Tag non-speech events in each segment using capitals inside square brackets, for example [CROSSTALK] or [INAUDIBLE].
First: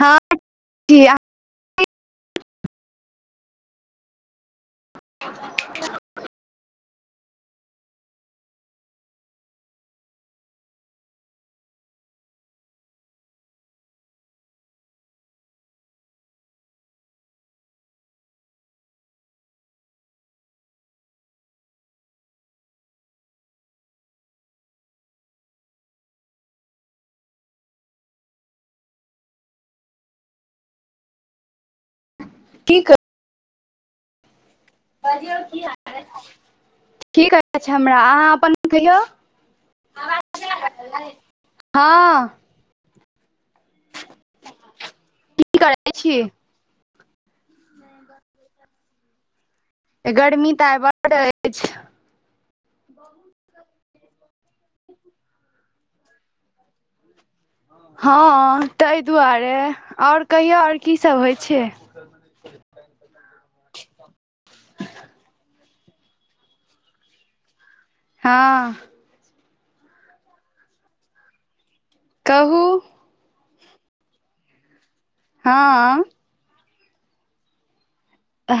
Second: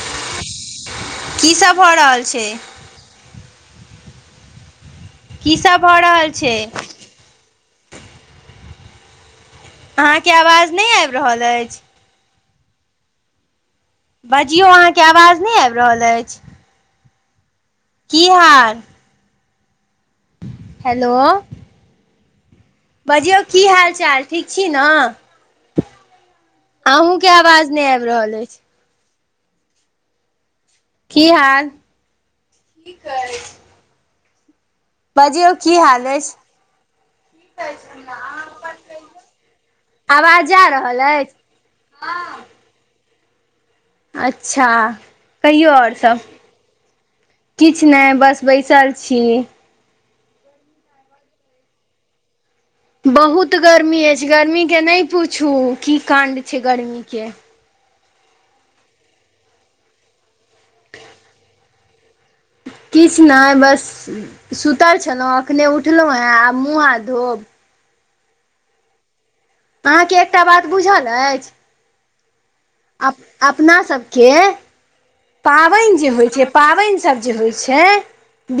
हँ कीसब भऽ रहल छै की सब भऽ रहल छै अहाँके आवाज नय आइब रहल अछि बजियौ अहाँके आवाज नया आइब रहल अछि की हाल हेलो बजियौ की हाल चाल ठीक छी ने अहूँ के आवाज नय आइब रहल अछि की हाल की कै बजियौ की हाल अइछ ठीक अछि हमरा अहाँ अपन कहियौ आवाज जा रहल अइछ हाँ अच्छा की कहियौ करै आओर सब छी किछ नय बस बैसल छी गर्मी तऽ आइ बड्ड अछि बहुत गर्मी अछि गर्मीके नहि पूछू की काण्ड छै गर्मी के हँ ताहि दुआरे आओर कहियौ आओर की सब होइ छै [INAUDIBLE] किछु नहि बस सुतल छलौं अखने उठलहुँ हेँ आब मुँह हाथ धोब हँ अहाँके एकटा बात बुझल अछि कहू अप अपना सबके हँ पाबनि जे होइ छै पाबनि सभ जे होइ छै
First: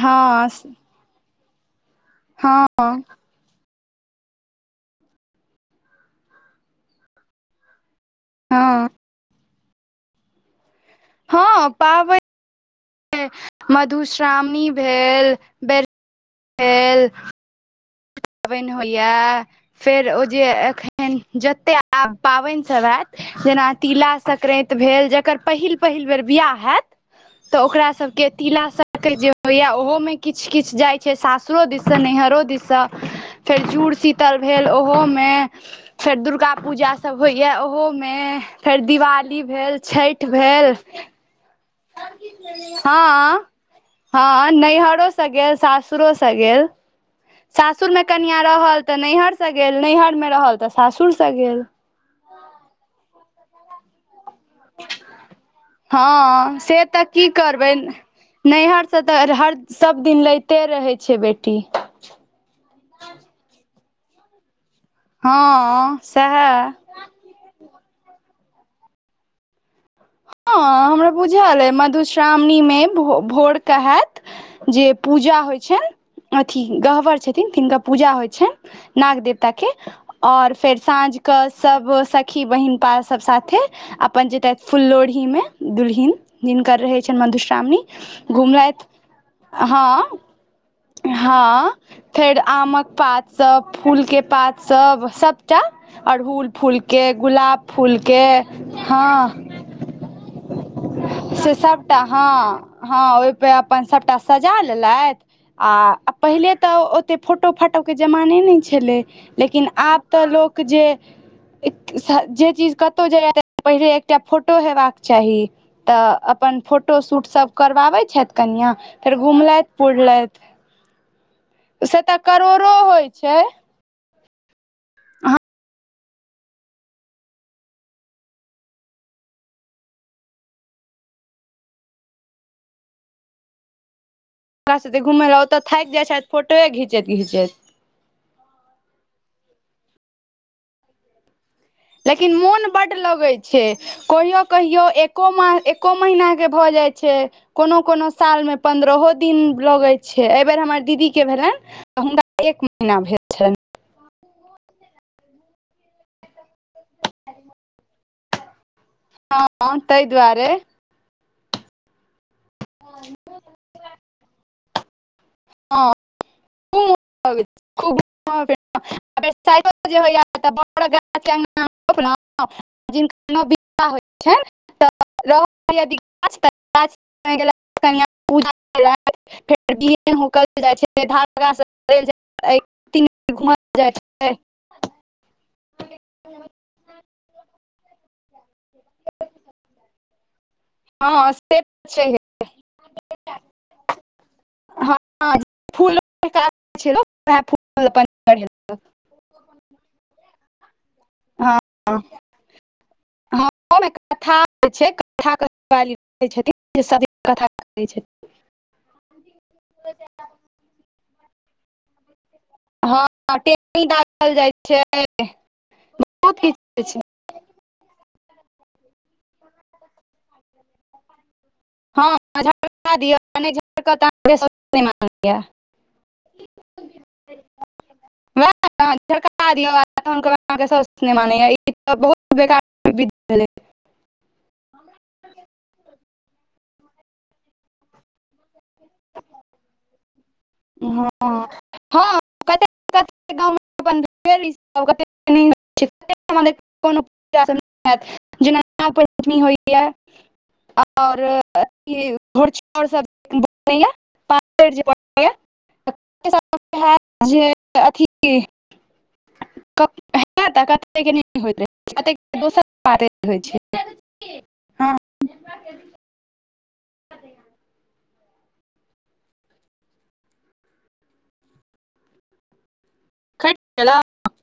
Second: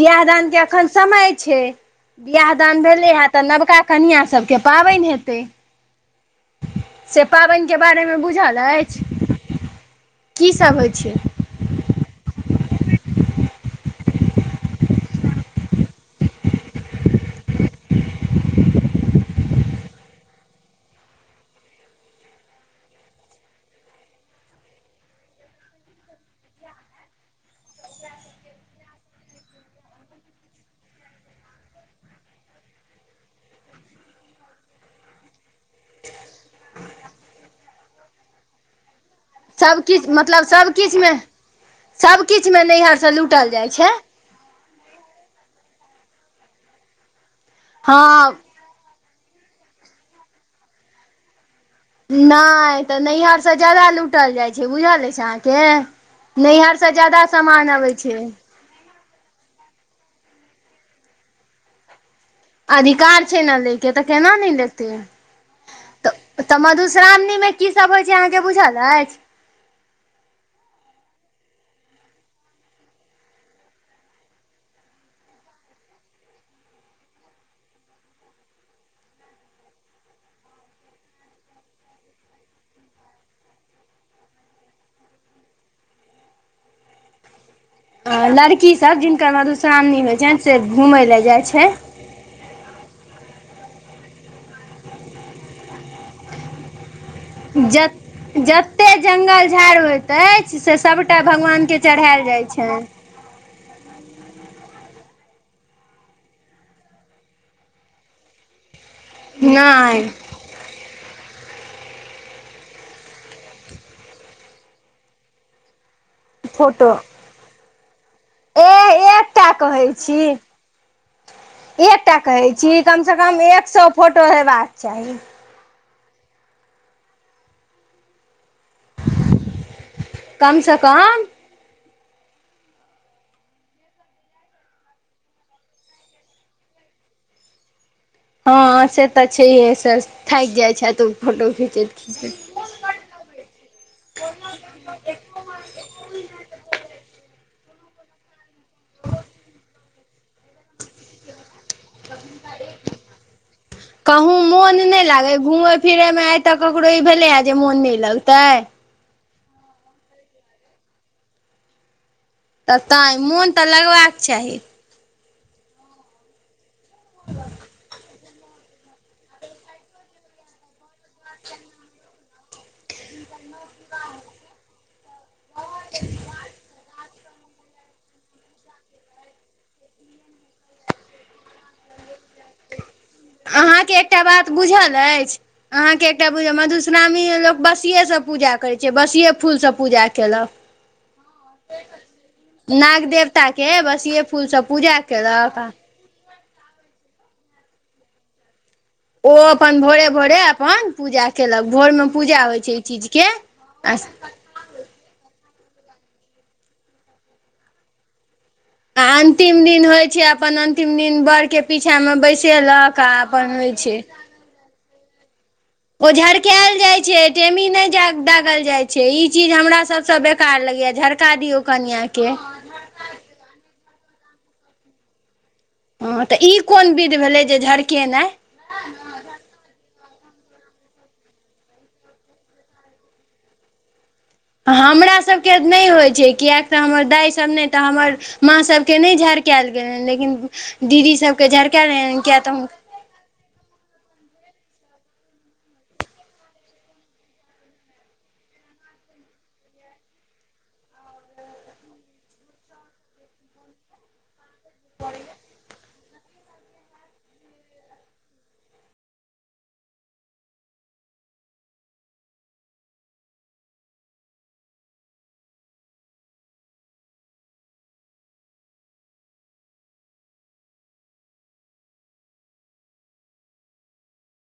बियाह दानके एखन समय छै बियाह हँ दान भेलै हेँ तऽ नवका कनियाँ सभके पाबनि हेतै से पाबनिके बारेमे बुझल हँ अछि कीसभ होइ छै हँ पाबैन मधुश्रावणी भेल बेर भेल पाबैन होइये फेर ओ जे एखन जते आब पाबैन सब एत जेना तिला सक्रांन्ति भेल जकर पहिल पहिल बेर बियाह हैत तऽ ओकरा सबके तिला सक्रांन्ति जे होइये ओहो मे किछु किछु जाय छै सासुर रो दिस स नैहरो दिस स फेर जुड़ शीतल भेल ओहोमे फेर दुर्गा पूजा सभ होइए ओहोमे फेर दिवाली भेल सबकिछु छठि भेल सब किछुमे नैहरसे हँ लूटल जाइ छै हँ नैहरोसँ गेल सासुरोसँ गेल सासुरमे हँ कनियाँ रहल तऽ नैहरसँ गेल नैहरमे रहल तऽ सासुरसँ गेल नहि तऽ नैहर से जादा लूटल जाय छै से बुझल अछि अहाँ के हँ नैहर से तऽ जादा की करबै सामान अबै छै नैहरसँ तऽ हर सबदिन लैते रहै छै बेटी अधिकार छै न लै के तऽ केना नै लेतै हँ तऽ तऽ मधुश्रा सएह मधुश्रावणी मे की सब होइ छै अहाँ के बुझल अछि हँ हमरा बुझल अय मधुश्रावणी मे भोरके हैत जे पूजा होइ छनि अथी गह्वर छथिन तिनका पूजा होइ छनि नाग देवता के आओर फेर साँझके सभ सखी बहिनपा सभ साथे अपन जेतथि फुल लोढ़ी मे दुलहिन जिनकर रहै छनि मधुश्रावणी आ घुमलथि लड़कीसभ जिनकर मधुश्रावणी होइ हँ छनि से घुमय लए जाइ छै हँ फेर आमक पात सब फूलके पात सब सभटा अरहुल फूल के गुलाब ज फूल के जते हँ जंगल झाड़ होइत अछि से सभटा से सब भगवान के सभटा चढ़ायल जाइ हँ छनि हँ ओहिपे अपन सभटा सजा लेलथि आ पहिले तऽ ओते फोटो फाटो के जमाने नहि छेलै लेकिन आब नहि तऽ लोक जे जे चीज कतौ जेबेय पहिले एकटा फोटो हेबाक चाही तऽ अपन फोटो शूट सब करबाबैत छथि ए कनियाँ फेर एकटा घुमलथि कहै छी पुरलथि से एकटा तऽ कहै करोड़ो छी कम होइ सॅं छै कम एक सौ फोटो हेबाक चाही अहाँ कमसँ कम हमरा साथ घुम लए ओतऽ थाकि जाइ छथि फोटोए घिचैत घिचैत हँ से तऽ छै हे से थाक जाइ छैत उ फोटो खींचैत लेकिन मोन बड्ड लगैत छै कहियो कहियो एको म एको महीना के भऽ जाइ छै कोनो कोनो साल मे पन्द्रहो दिन लगै छै एहि बेर हमर दीदी के भेलनि हुनका एक महीना भेल छले कहूँ मोन नहि लागै घूमय फिरयमे आइ तक ककरो ई भेलैए जे मोन नहि लगतै हँ तहि दुआरे तऽ तैँ मोन तऽ लगबाक चाहि हँ ख खू [INAUDIBLE] जे होइयाछ [INAUDIBLE] जिनका विाह होइत छनि तऽ रह यदि गाछ तऽ [INAUDIBLE] पू फेरल [INAUDIBLE] ची बेर घूमल जाइ अहाँके छै [INAUDIBLE] एकटा बात बुझल अछि अहाँके एकटा बुझिय मधुश्रावणी लोक बसिएसँ पूजा करै छै बसिए फूलसँ पूजा केलक हँ से तऽ छैहे नाग देवता के बस ये फूल सब पूजा केलक आ ू [INAUDIBLE] ओ अपन भोरे भोरे अपन पूजा हँ कयलक भोरमे पूजा होइ छै ई चीजके हँ अस छै [INAUDIBLE] िवालीै छथिन जे सभी कथा करै छथिन [INAUDIBLE] आ अंतिम दिन होइ छै अपन अंतिम दिन बर के पीछा मे बैस क से लऽ क आ आपन होइ छै कहल जाइ छै ओ बहुत किछ झरकाएल होइ जाय छै टेमी नइ दागल जाय छै से ई चीज हमरा सबसँ बेकार लगैए झरका दियौ कनिआँके [INAUDIBLE] हँ तऽ ई कोन विध भेलै जे झरकेनाइ झड़का दिअ तहन अहाँके सिनेमा नहि यऽ ई त बहुत बेकार [INAUDIBLE] विद्यालय [INAUDIBLE] हमरा सबके नइ होइ छै कियाकि तऽ हमर दायसब नइ तऽ हमर माँसबके नइ झरकायल गेलै लेकिन दीदी सबके झरकायल किया तऽ [INAUDIBLE] जना न पञ्चमी होइ ह [INAUDIBLE] और अथ भ आर सब प जे [INAUDIBLE] जे अथी [INAUDIBLE] ह तऽ कत नहि होइत रहै क दोसर बाते होइत छै [INAUDIBLE] हँ [UNINTELLIGIBLE] खटला [INAUDIBLE]